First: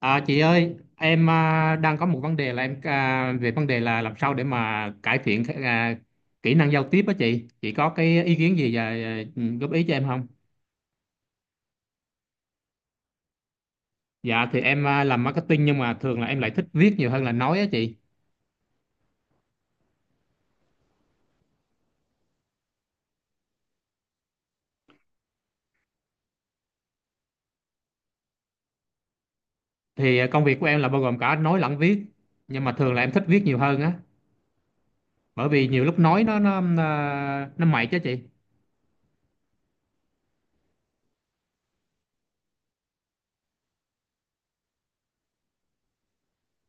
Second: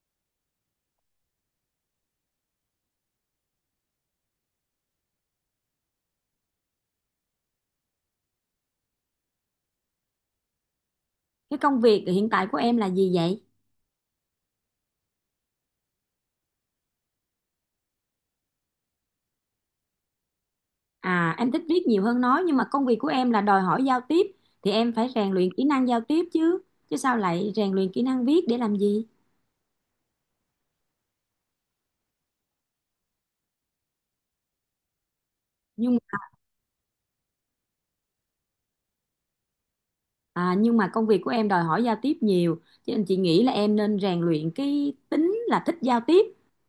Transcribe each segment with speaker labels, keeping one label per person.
Speaker 1: À, chị ơi, em đang có một vấn đề là em về vấn đề là làm sao để mà cải thiện kỹ năng giao tiếp á chị. Chị có cái ý kiến gì và góp ý cho em không?
Speaker 2: Cái công việc hiện tại của em là gì vậy?
Speaker 1: Dạ thì em làm marketing, nhưng mà thường là em lại thích viết nhiều hơn là nói á chị.
Speaker 2: À, em thích viết nhiều hơn nói, nhưng mà công việc của em là đòi hỏi giao tiếp thì em phải rèn luyện kỹ năng giao tiếp chứ. Chứ sao lại rèn luyện kỹ năng viết để làm gì?
Speaker 1: Thì công việc của em là bao gồm cả nói lẫn viết, nhưng mà thường là em thích viết nhiều hơn á, bởi vì nhiều lúc
Speaker 2: Nhưng
Speaker 1: nói nó mệt chứ chị.
Speaker 2: nhưng mà công việc của em đòi hỏi giao tiếp nhiều, cho nên chị nghĩ là em nên rèn luyện cái tính là thích giao tiếp,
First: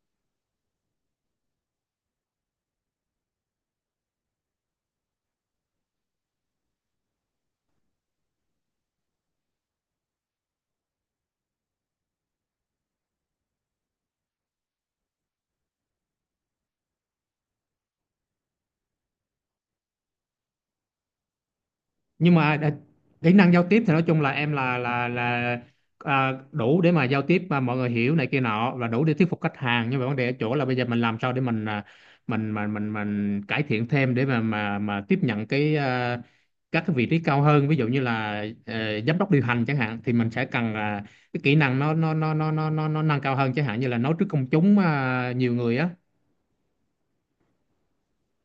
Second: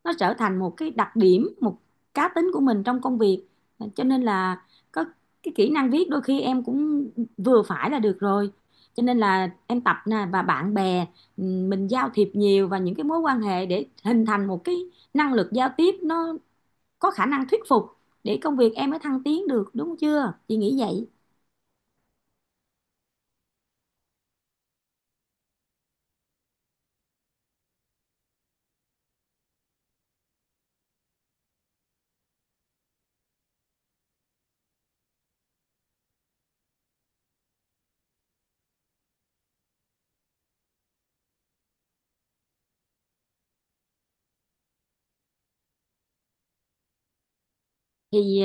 Speaker 2: nó trở thành một cái đặc điểm, một cá tính của mình trong công việc. À, cho nên là có cái kỹ năng viết đôi khi em cũng vừa phải là được rồi. Cho nên là em tập nè, và bạn bè, mình giao thiệp nhiều, và những cái mối quan hệ, để hình thành một cái năng lực giao tiếp nó có khả năng thuyết phục, để công việc em mới thăng tiến được, đúng chưa, chị nghĩ vậy.
Speaker 1: Nhưng mà kỹ năng giao tiếp thì nói chung là em là đủ để mà giao tiếp mà mọi người hiểu này kia nọ và đủ để thuyết phục khách hàng, nhưng mà vấn đề ở chỗ là bây giờ mình làm sao để mình mình cải thiện thêm để mà tiếp nhận các cái vị trí cao hơn, ví dụ như là giám đốc điều hành chẳng hạn, thì mình sẽ cần là cái kỹ năng nó nâng cao hơn, chẳng hạn như là nói trước công chúng nhiều người á.
Speaker 2: Thì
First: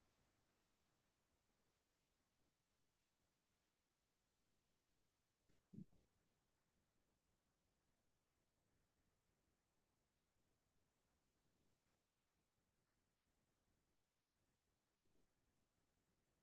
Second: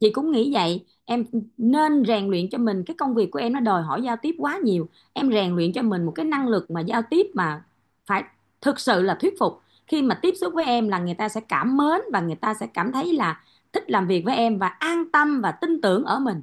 Speaker 2: chị cũng nghĩ vậy. Em nên rèn luyện cho mình, cái công việc của em nó đòi hỏi giao tiếp quá nhiều, em rèn luyện cho mình một cái năng lực mà giao tiếp mà phải thực sự là thuyết phục. Khi mà tiếp xúc với em là người ta sẽ cảm mến, và người ta sẽ cảm thấy là thích làm việc với em, và an tâm và tin tưởng ở mình.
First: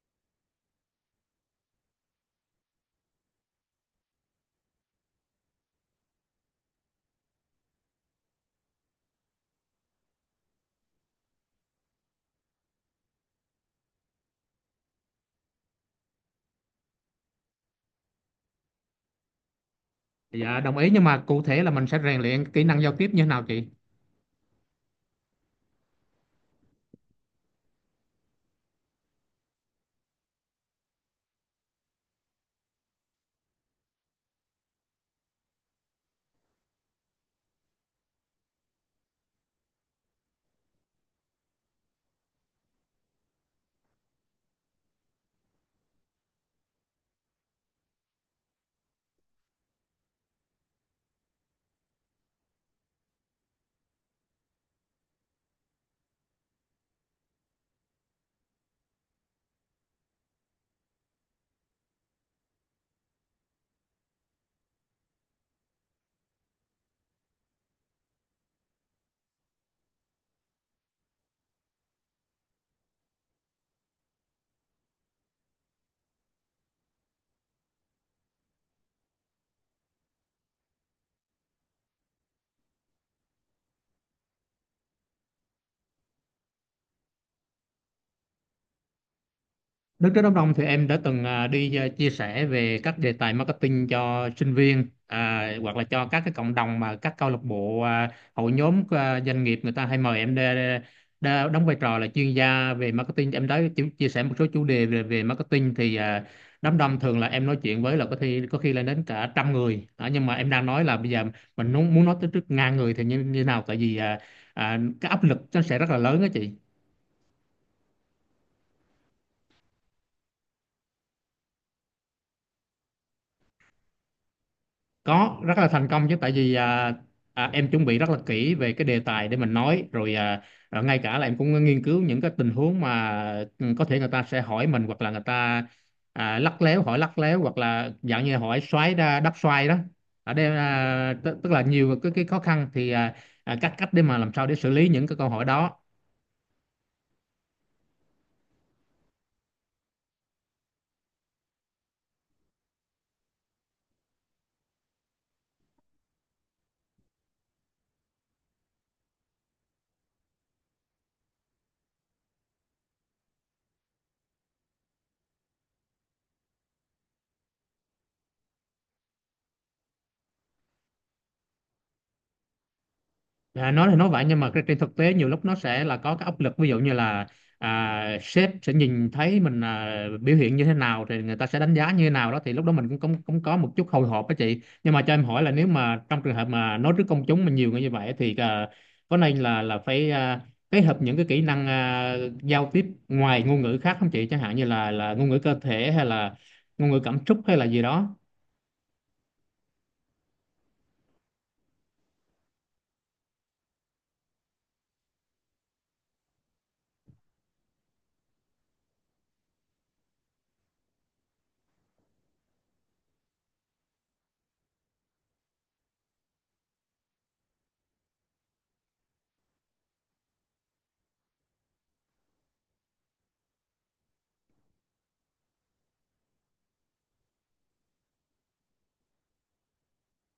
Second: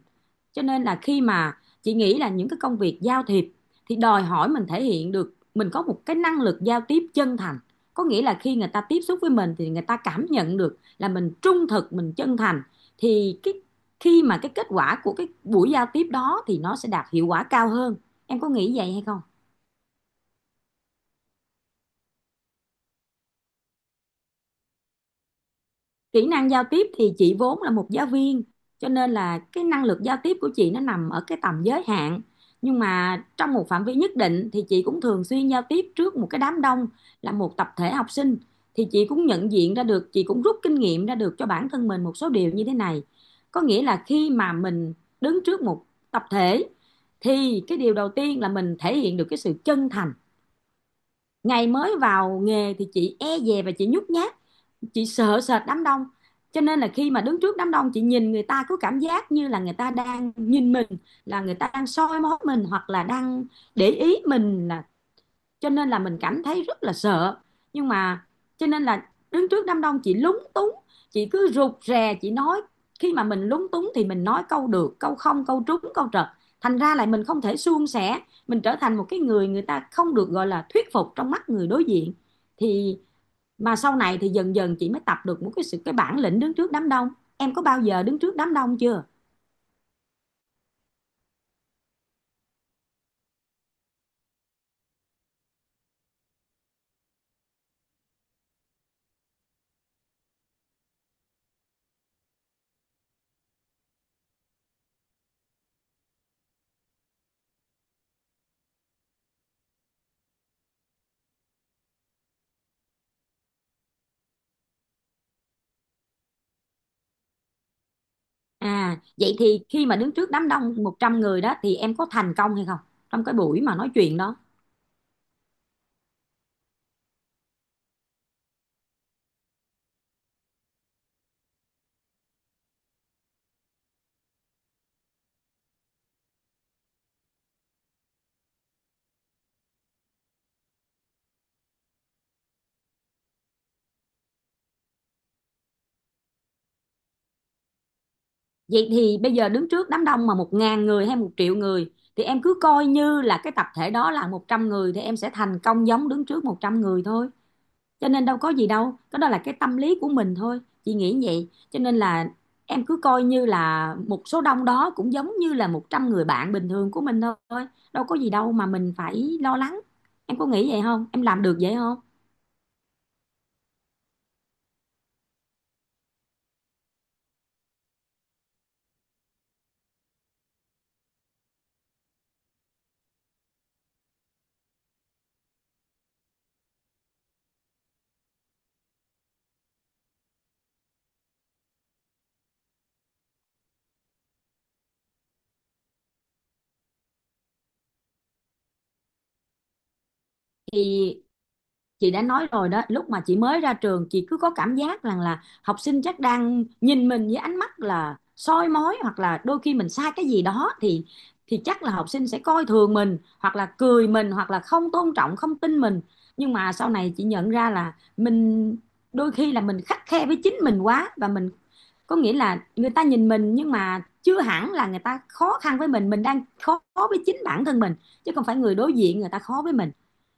Speaker 2: Cho nên là khi mà, chị nghĩ là những cái công việc giao thiệp thì đòi hỏi mình thể hiện được mình có một cái năng lực giao tiếp chân thành. Có nghĩa là khi người ta tiếp xúc với mình thì người ta cảm nhận được là mình trung thực, mình chân thành, thì cái khi mà cái kết quả của cái buổi giao tiếp đó thì nó sẽ đạt hiệu quả cao hơn. Em có nghĩ vậy hay không?
Speaker 1: Dạ đồng ý, nhưng mà cụ thể là mình sẽ rèn luyện kỹ năng giao tiếp như thế nào chị?
Speaker 2: Kỹ năng giao tiếp thì chị vốn là một giáo viên, cho nên là cái năng lực giao tiếp của chị nó nằm ở cái tầm giới hạn. Nhưng mà trong một phạm vi nhất định thì chị cũng thường xuyên giao tiếp trước một cái đám đông, là một tập thể học sinh, thì chị cũng nhận diện ra được, chị cũng rút kinh nghiệm ra được cho bản thân mình một số điều như thế này. Có nghĩa là khi mà mình đứng trước một tập thể thì cái điều đầu tiên là mình thể hiện được cái sự chân thành. Ngày mới vào nghề thì chị e dè và chị nhút nhát, chị sợ sệt đám đông. Cho nên là khi mà đứng trước đám đông chị nhìn người ta cứ cảm giác như là người ta đang nhìn mình, là người ta đang soi mói mình, hoặc là đang để ý mình, là cho nên là mình cảm thấy rất là sợ. Nhưng mà cho nên là đứng trước đám đông chị lúng túng, chị cứ rụt rè chị nói. Khi mà mình lúng túng thì mình nói câu được câu không, câu trúng câu trật, thành ra lại mình không thể suôn sẻ, mình trở thành một cái người người ta không được gọi là thuyết phục trong mắt người đối diện. Thì mà sau này thì dần dần chị mới tập được một cái sự, cái bản lĩnh đứng trước đám đông. Em có bao giờ đứng trước đám đông chưa?
Speaker 1: Đức Rất Đốc Đông thì em đã từng đi chia sẻ về các đề tài marketing cho sinh viên hoặc là cho các cái cộng đồng, mà các câu lạc bộ hội nhóm doanh nghiệp người ta hay mời em để đóng vai trò là chuyên gia về marketing. Em đã chia sẻ một số chủ đề về marketing, thì đám đông thường là em nói chuyện với là có khi lên đến cả trăm người nhưng mà em đang nói là bây giờ mình muốn muốn nói tới trước ngàn người thì như nào, tại vì cái áp lực nó sẽ rất là lớn đó chị.
Speaker 2: À vậy thì khi mà đứng trước đám đông 100 người đó thì em có thành công hay không, trong cái buổi mà nói chuyện đó?
Speaker 1: Có rất là thành công chứ, tại vì em chuẩn bị rất là kỹ về cái đề tài để mình nói rồi ngay cả là em cũng nghiên cứu những cái tình huống mà có thể người ta sẽ hỏi mình, hoặc là người ta lắc léo hỏi lắc léo, hoặc là dạng như hỏi xoáy đắp xoay đó. Ở đây tức tức là nhiều cái khó khăn, thì cách cách để mà làm sao để xử lý những cái câu hỏi đó.
Speaker 2: Vậy thì bây giờ đứng trước đám đông mà một ngàn người hay một triệu người thì em cứ coi như là cái tập thể đó là 100 người, thì em sẽ thành công giống đứng trước 100 người thôi. Cho nên đâu có gì đâu, cái đó là cái tâm lý của mình thôi, chị nghĩ vậy. Cho nên là em cứ coi như là một số đông đó cũng giống như là 100 người bạn bình thường của mình thôi, đâu có gì đâu mà mình phải lo lắng. Em có nghĩ vậy không, em làm được vậy không?
Speaker 1: À, nói thì nói vậy, nhưng mà trên thực tế nhiều lúc nó sẽ là có cái áp lực, ví dụ như là sếp sẽ nhìn thấy mình biểu hiện như thế nào thì người ta sẽ đánh giá như thế nào đó, thì lúc đó mình cũng cũng, cũng có một chút hồi hộp đó chị. Nhưng mà cho em hỏi là nếu mà trong trường hợp mà nói trước công chúng mà nhiều người như vậy thì có nên là phải kết hợp những cái kỹ năng giao tiếp ngoài ngôn ngữ khác không chị, chẳng hạn như là ngôn ngữ cơ thể hay là ngôn ngữ cảm xúc hay là gì đó?
Speaker 2: Thì chị đã nói rồi đó, lúc mà chị mới ra trường chị cứ có cảm giác rằng là học sinh chắc đang nhìn mình với ánh mắt là soi mói, hoặc là đôi khi mình sai cái gì đó thì chắc là học sinh sẽ coi thường mình, hoặc là cười mình, hoặc là không tôn trọng, không tin mình. Nhưng mà sau này chị nhận ra là mình đôi khi là mình khắt khe với chính mình quá, và mình, có nghĩa là người ta nhìn mình nhưng mà chưa hẳn là người ta khó khăn với mình đang khó với chính bản thân mình, chứ không phải người đối diện người ta khó với mình.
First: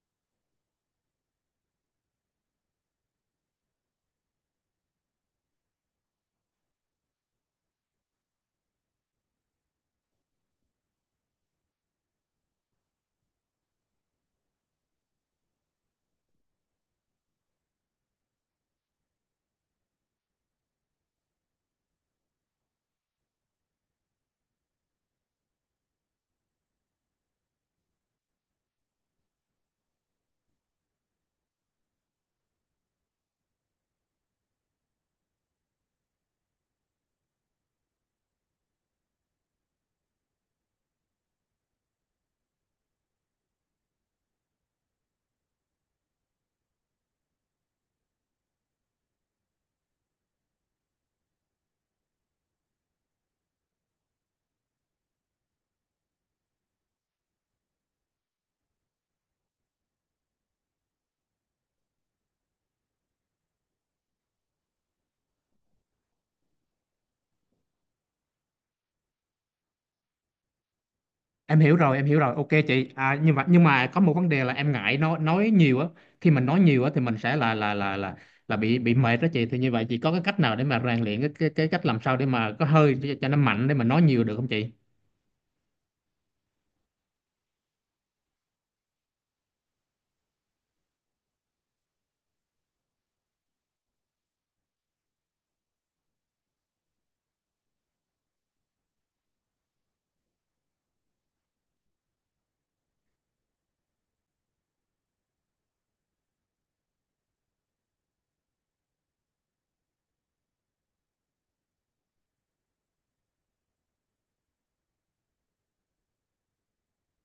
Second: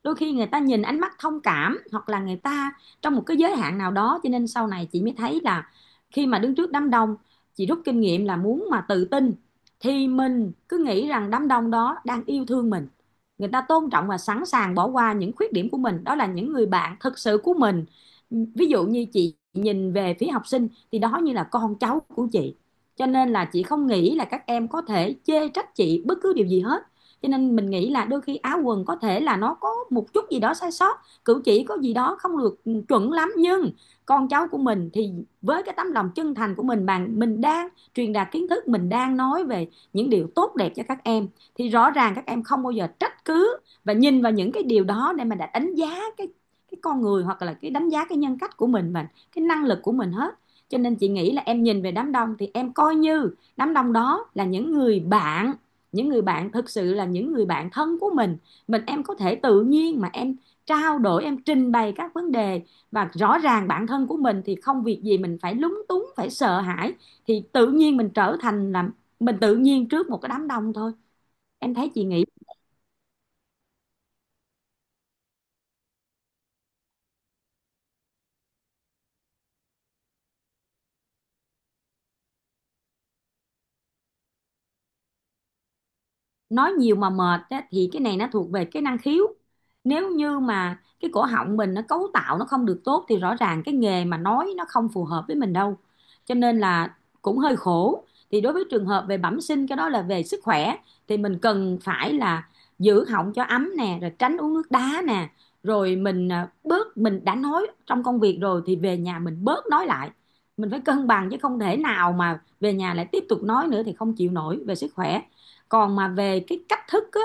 Speaker 2: Đôi khi người ta nhìn ánh mắt thông cảm, hoặc là người ta trong một cái giới hạn nào đó. Cho nên sau này chị mới thấy là khi mà đứng trước đám đông, chị rút kinh nghiệm là muốn mà tự tin thì mình cứ nghĩ rằng đám đông đó đang yêu thương mình, người ta tôn trọng và sẵn sàng bỏ qua những khuyết điểm của mình, đó là những người bạn thực sự của mình. Ví dụ như chị nhìn về phía học sinh thì đó như là con cháu của chị, cho nên là chị không nghĩ là các em có thể chê trách chị bất cứ điều gì hết. Cho nên mình nghĩ là đôi khi áo quần có thể là nó có một chút gì đó sai sót, cử chỉ có gì đó không được chuẩn lắm, nhưng con cháu của mình thì với cái tấm lòng chân thành của mình, mà mình đang truyền đạt kiến thức, mình đang nói về những điều tốt đẹp cho các em, thì rõ ràng các em không bao giờ trách cứ và nhìn vào những cái điều đó để mà đã đánh giá cái con người, hoặc là cái đánh giá cái nhân cách của mình, và cái năng lực của mình hết. Cho nên chị nghĩ là em nhìn về đám đông thì em coi như đám đông đó là những người bạn, những người bạn thực sự, là những người bạn thân của mình. Mình em có thể tự nhiên mà em trao đổi, em trình bày các vấn đề. Và rõ ràng bản thân của mình thì không việc gì mình phải lúng túng, phải sợ hãi, thì tự nhiên mình trở thành là, mình tự nhiên trước một cái đám đông thôi.
Speaker 1: Em
Speaker 2: Em
Speaker 1: hiểu
Speaker 2: thấy
Speaker 1: rồi,
Speaker 2: chị
Speaker 1: em hiểu
Speaker 2: nghĩ,
Speaker 1: rồi, ok chị nhưng mà có một vấn đề là em ngại nói nhiều á. Khi mình nói nhiều á thì mình sẽ là bị mệt đó chị. Thì như vậy chị có cái cách nào để mà rèn luyện cái cách làm sao để mà có hơi cho nó mạnh để mà nói nhiều được không chị?
Speaker 2: nói nhiều mà mệt á, thì cái này nó thuộc về cái năng khiếu. Nếu như mà cái cổ họng mình nó cấu tạo nó không được tốt thì rõ ràng cái nghề mà nói nó không phù hợp với mình đâu, cho nên là cũng hơi khổ. Thì đối với trường hợp về bẩm sinh, cái đó là về sức khỏe, thì mình cần phải là giữ họng cho ấm nè, rồi tránh uống nước đá nè, rồi mình, bớt, mình đã nói trong công việc rồi thì về nhà mình bớt nói lại. Mình phải cân bằng, chứ không thể nào mà về nhà lại tiếp tục nói nữa thì không chịu nổi về sức khỏe. Còn mà về cái cách thức á,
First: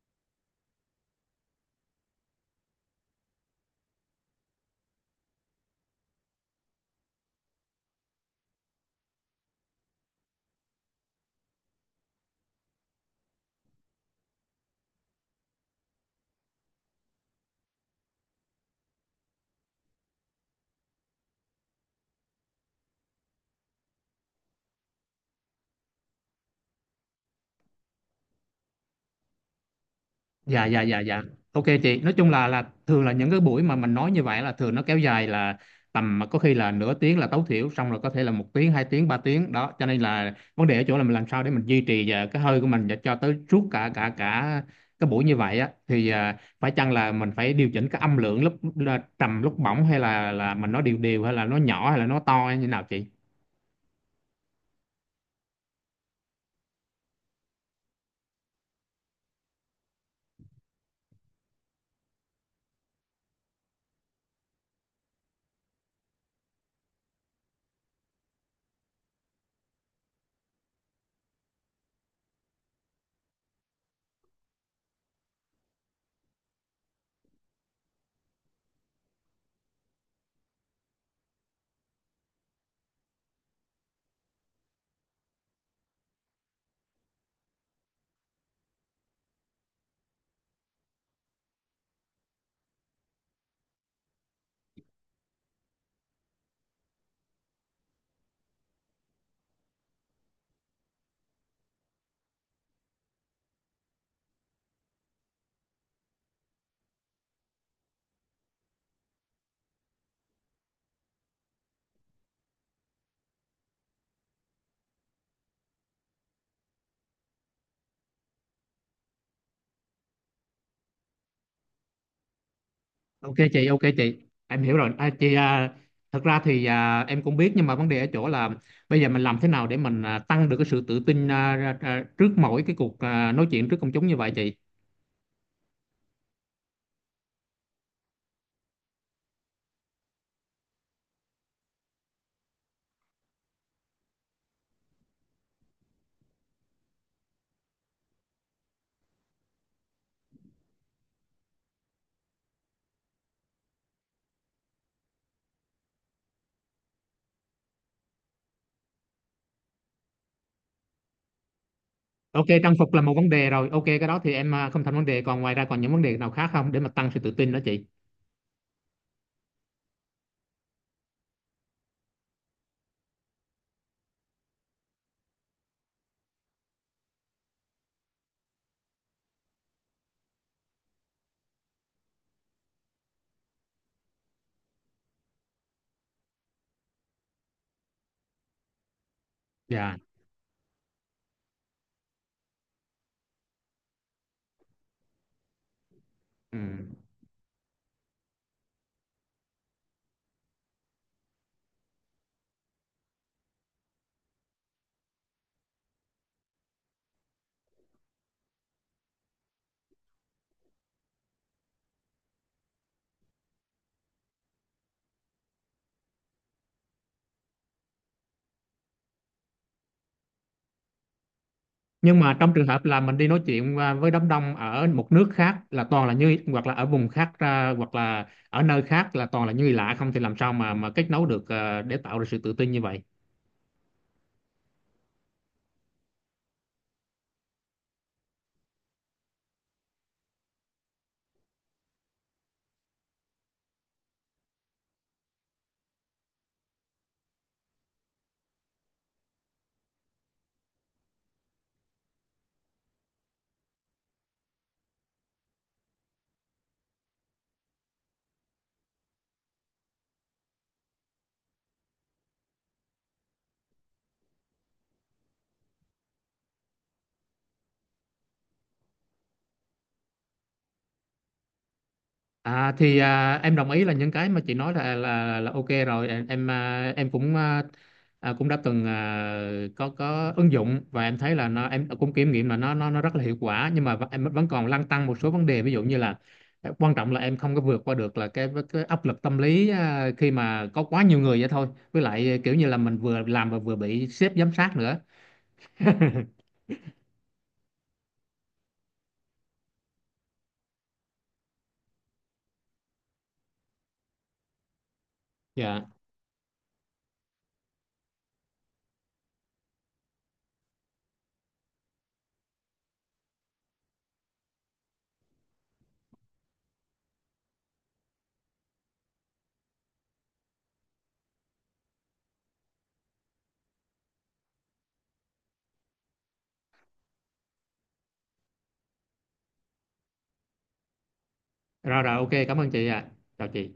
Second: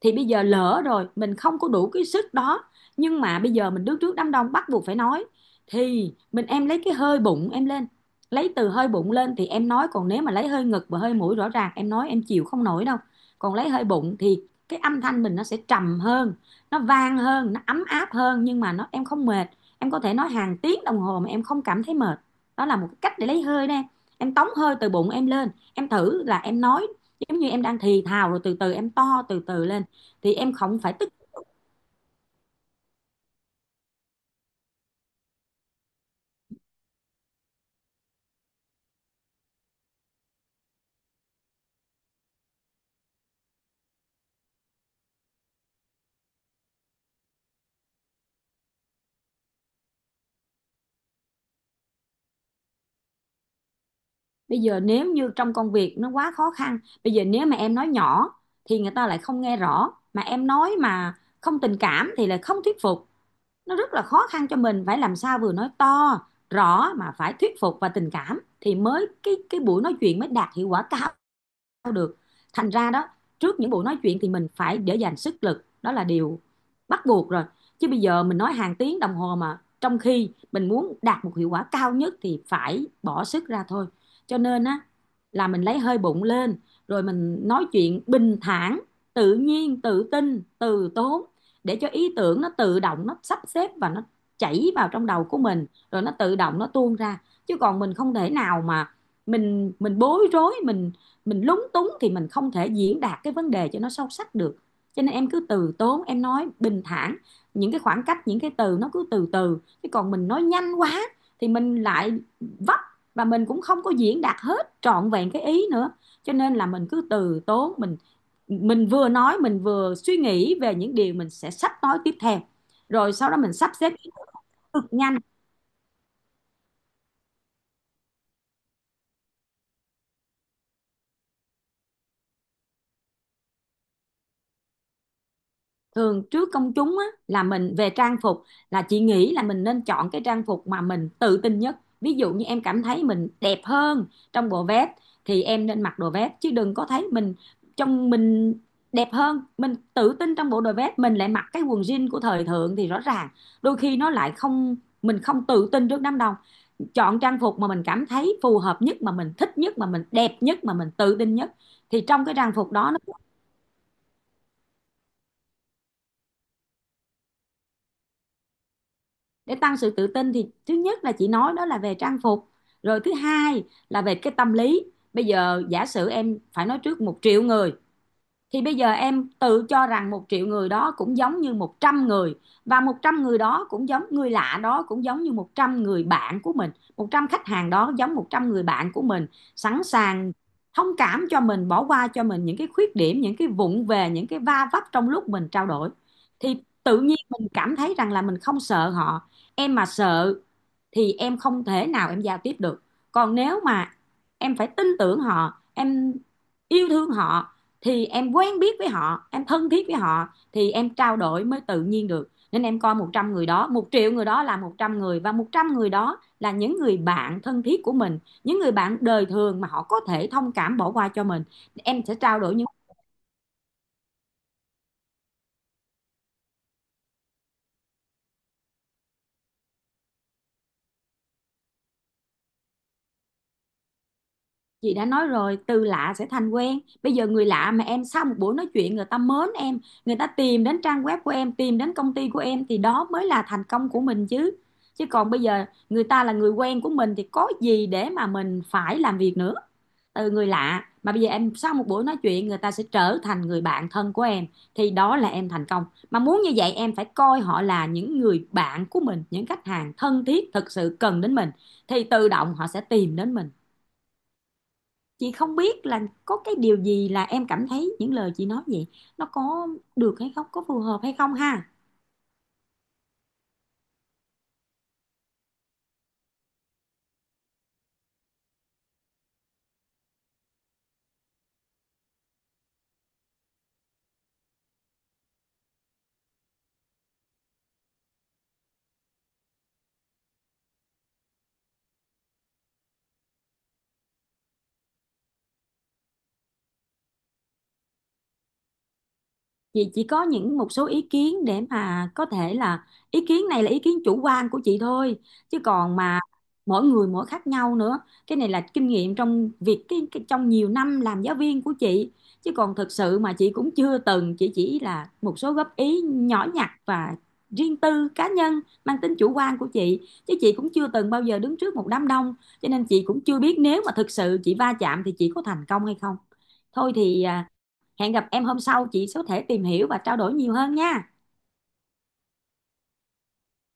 Speaker 2: thì bây giờ lỡ rồi mình không có đủ cái sức đó, nhưng mà bây giờ mình đứng trước đám đông bắt buộc phải nói, thì mình, em lấy cái hơi bụng em lên. Lấy từ hơi bụng lên thì em nói, còn nếu mà lấy hơi ngực và hơi mũi rõ ràng em nói em chịu không nổi đâu. Còn lấy hơi bụng thì cái âm thanh mình nó sẽ trầm hơn, nó vang hơn, nó ấm áp hơn, nhưng mà nó em không mệt. Em có thể nói hàng tiếng đồng hồ mà em không cảm thấy mệt. Đó là một cái cách để lấy hơi đó. Em tống hơi từ bụng em lên, em thử là em nói giống như em đang thì thào, rồi từ từ em to từ từ lên thì em
Speaker 1: Dạ,
Speaker 2: không
Speaker 1: dạ,
Speaker 2: phải
Speaker 1: dạ,
Speaker 2: tức.
Speaker 1: dạ. Ok chị, nói chung là thường là những cái buổi mà mình nói như vậy là thường nó kéo dài là tầm mà có khi là nửa tiếng là tối thiểu, xong rồi có thể là một tiếng, hai tiếng, ba tiếng đó, cho nên là vấn đề ở chỗ là mình làm sao để mình duy trì cái hơi của mình và cho tới suốt cả cả cả cái buổi như vậy á, thì phải chăng là mình phải điều chỉnh cái âm lượng, lúc là trầm lúc bổng, hay là mình nói đều đều, hay là nó nhỏ hay là nó to hay như nào chị?
Speaker 2: Bây giờ nếu như trong công việc nó quá khó khăn, bây giờ nếu mà em nói nhỏ thì người ta lại không nghe rõ, mà em nói mà không tình cảm thì lại không thuyết phục. Nó rất là khó khăn cho mình, phải làm sao vừa nói to rõ mà phải thuyết phục và tình cảm thì mới, cái buổi nói chuyện mới đạt hiệu quả cao được. Thành ra đó, trước những buổi nói chuyện thì mình phải để dành sức lực, đó là điều bắt buộc rồi. Chứ bây giờ mình nói hàng tiếng đồng hồ mà trong khi mình muốn đạt một hiệu quả cao nhất thì phải bỏ sức ra thôi. Cho nên á là mình lấy hơi bụng lên rồi mình nói chuyện bình thản, tự nhiên, tự tin, từ tốn để cho ý tưởng nó tự động nó sắp xếp và nó chảy vào trong đầu của mình, rồi nó tự động nó tuôn ra. Chứ còn mình không thể nào mà mình bối rối, mình lúng túng thì mình không thể diễn đạt cái vấn đề cho nó sâu sắc được. Cho nên em cứ từ tốn, em nói bình thản, những cái khoảng cách, những cái từ nó cứ từ từ. Chứ còn mình nói nhanh quá thì mình lại vấp và mình cũng không có diễn đạt hết trọn vẹn cái ý nữa. Cho nên là mình cứ từ tốn, mình vừa nói mình vừa suy nghĩ về những điều mình sẽ sắp nói tiếp theo, rồi sau
Speaker 1: Ok
Speaker 2: đó mình
Speaker 1: chị,
Speaker 2: sắp
Speaker 1: ok
Speaker 2: xếp
Speaker 1: chị. Em hiểu
Speaker 2: cực
Speaker 1: rồi. À,
Speaker 2: nhanh.
Speaker 1: chị thật ra thì em cũng biết, nhưng mà vấn đề ở chỗ là bây giờ mình làm thế nào để mình tăng được cái sự tự tin trước mỗi cái cuộc nói chuyện trước công chúng như vậy chị?
Speaker 2: Thường trước công chúng á, là mình về trang phục, là chị nghĩ là mình nên chọn cái trang phục mà mình tự tin nhất. Ví dụ như em cảm thấy mình đẹp hơn trong bộ vest thì em nên mặc đồ vest, chứ đừng có thấy mình trong mình đẹp hơn, mình tự tin trong bộ đồ vest mình lại mặc cái quần jean của thời thượng thì rõ ràng đôi khi nó lại không, mình không tự tin trước đám đông. Chọn trang phục mà mình cảm thấy phù hợp nhất, mà mình thích nhất, mà mình đẹp nhất, mà mình tự tin nhất thì trong cái
Speaker 1: Ok,
Speaker 2: trang phục
Speaker 1: trang
Speaker 2: đó
Speaker 1: phục
Speaker 2: nó.
Speaker 1: là một vấn đề rồi. Ok, cái đó thì em không thành vấn đề. Còn ngoài ra còn những vấn đề nào khác không, để mà tăng sự tự tin đó chị?
Speaker 2: Để tăng sự tự tin thì thứ nhất là chị nói đó là về trang phục, rồi thứ hai là về cái tâm lý. Bây giờ giả sử em phải nói trước 1 triệu người thì bây giờ em tự cho rằng 1 triệu người đó cũng giống như 100 người, và 100 người đó cũng giống người lạ đó, cũng giống như 100 người bạn của mình. 100 khách hàng đó giống 100 người bạn của mình, sẵn
Speaker 1: Dạ.
Speaker 2: sàng thông cảm cho mình, bỏ qua cho mình những cái khuyết điểm, những cái vụng về, những cái va vấp trong lúc mình trao đổi, thì
Speaker 1: Ừ.
Speaker 2: tự nhiên mình cảm thấy rằng là mình không sợ họ. Em mà sợ thì em không thể nào em giao tiếp được. Còn nếu mà em phải tin tưởng họ, em yêu thương họ, thì em quen biết với họ, em thân thiết với họ thì em trao đổi mới tự nhiên được. Nên em coi 100 người đó, 1 triệu người đó là 100 người, và 100 người đó là những người bạn thân thiết của mình, những người bạn đời thường mà họ có thể thông cảm bỏ qua cho mình. Em sẽ
Speaker 1: Nhưng mà
Speaker 2: trao
Speaker 1: trong
Speaker 2: đổi.
Speaker 1: trường hợp là mình đi nói chuyện với đám đông ở một nước khác là toàn là như, hoặc là ở vùng khác hoặc là ở nơi khác là toàn là như lạ không, thì làm sao mà kết nối được để tạo ra sự tự tin như vậy?
Speaker 2: Chị đã nói rồi, từ lạ sẽ thành quen. Bây giờ người lạ mà em sau một buổi nói chuyện người ta mến em, người ta tìm đến trang web của em, tìm đến công ty của em thì đó mới là thành công của mình chứ. Chứ còn bây giờ người ta là người quen của mình thì có gì để mà mình phải làm việc nữa. Từ người lạ mà bây giờ em sau một buổi nói chuyện người ta sẽ trở thành người bạn thân của em, thì đó là em thành công. Mà muốn như vậy em phải coi họ là những người bạn của mình, những khách hàng thân thiết thực sự cần đến mình, thì tự động họ sẽ tìm đến mình. Chị không biết là có cái điều gì là em cảm thấy những lời chị nói vậy nó có được hay không, có phù hợp hay không ha.
Speaker 1: À thì em đồng ý là những cái mà chị nói là ok rồi, em cũng à, à, cũng đã từng có ứng dụng, và em thấy là nó em cũng kiểm nghiệm là nó rất là hiệu quả, nhưng mà em vẫn còn lăn tăn một số vấn đề, ví dụ như là quan trọng là em không có vượt qua được là cái áp lực tâm lý khi mà có quá nhiều người vậy thôi, với lại kiểu như là mình vừa làm và vừa bị sếp giám sát nữa.
Speaker 2: Chị chỉ có những một số ý kiến để mà có thể là ý kiến này là ý kiến chủ quan của chị thôi, chứ
Speaker 1: Dạ.
Speaker 2: còn mà mỗi người mỗi khác nhau nữa. Cái này là kinh nghiệm trong việc cái trong nhiều năm làm giáo viên của chị. Chứ còn thực sự mà chị cũng chưa từng, chị chỉ là một số góp ý nhỏ nhặt và riêng tư cá nhân mang tính chủ quan của chị. Chứ chị cũng chưa từng bao giờ đứng trước một đám đông, cho nên chị cũng chưa biết nếu mà thực sự chị va chạm thì chị có thành công hay không. Thôi thì hẹn gặp em hôm sau chị có thể tìm hiểu và trao đổi nhiều hơn nha
Speaker 1: Rồi, rồi, ok, cảm ơn chị ạ. Chào chị.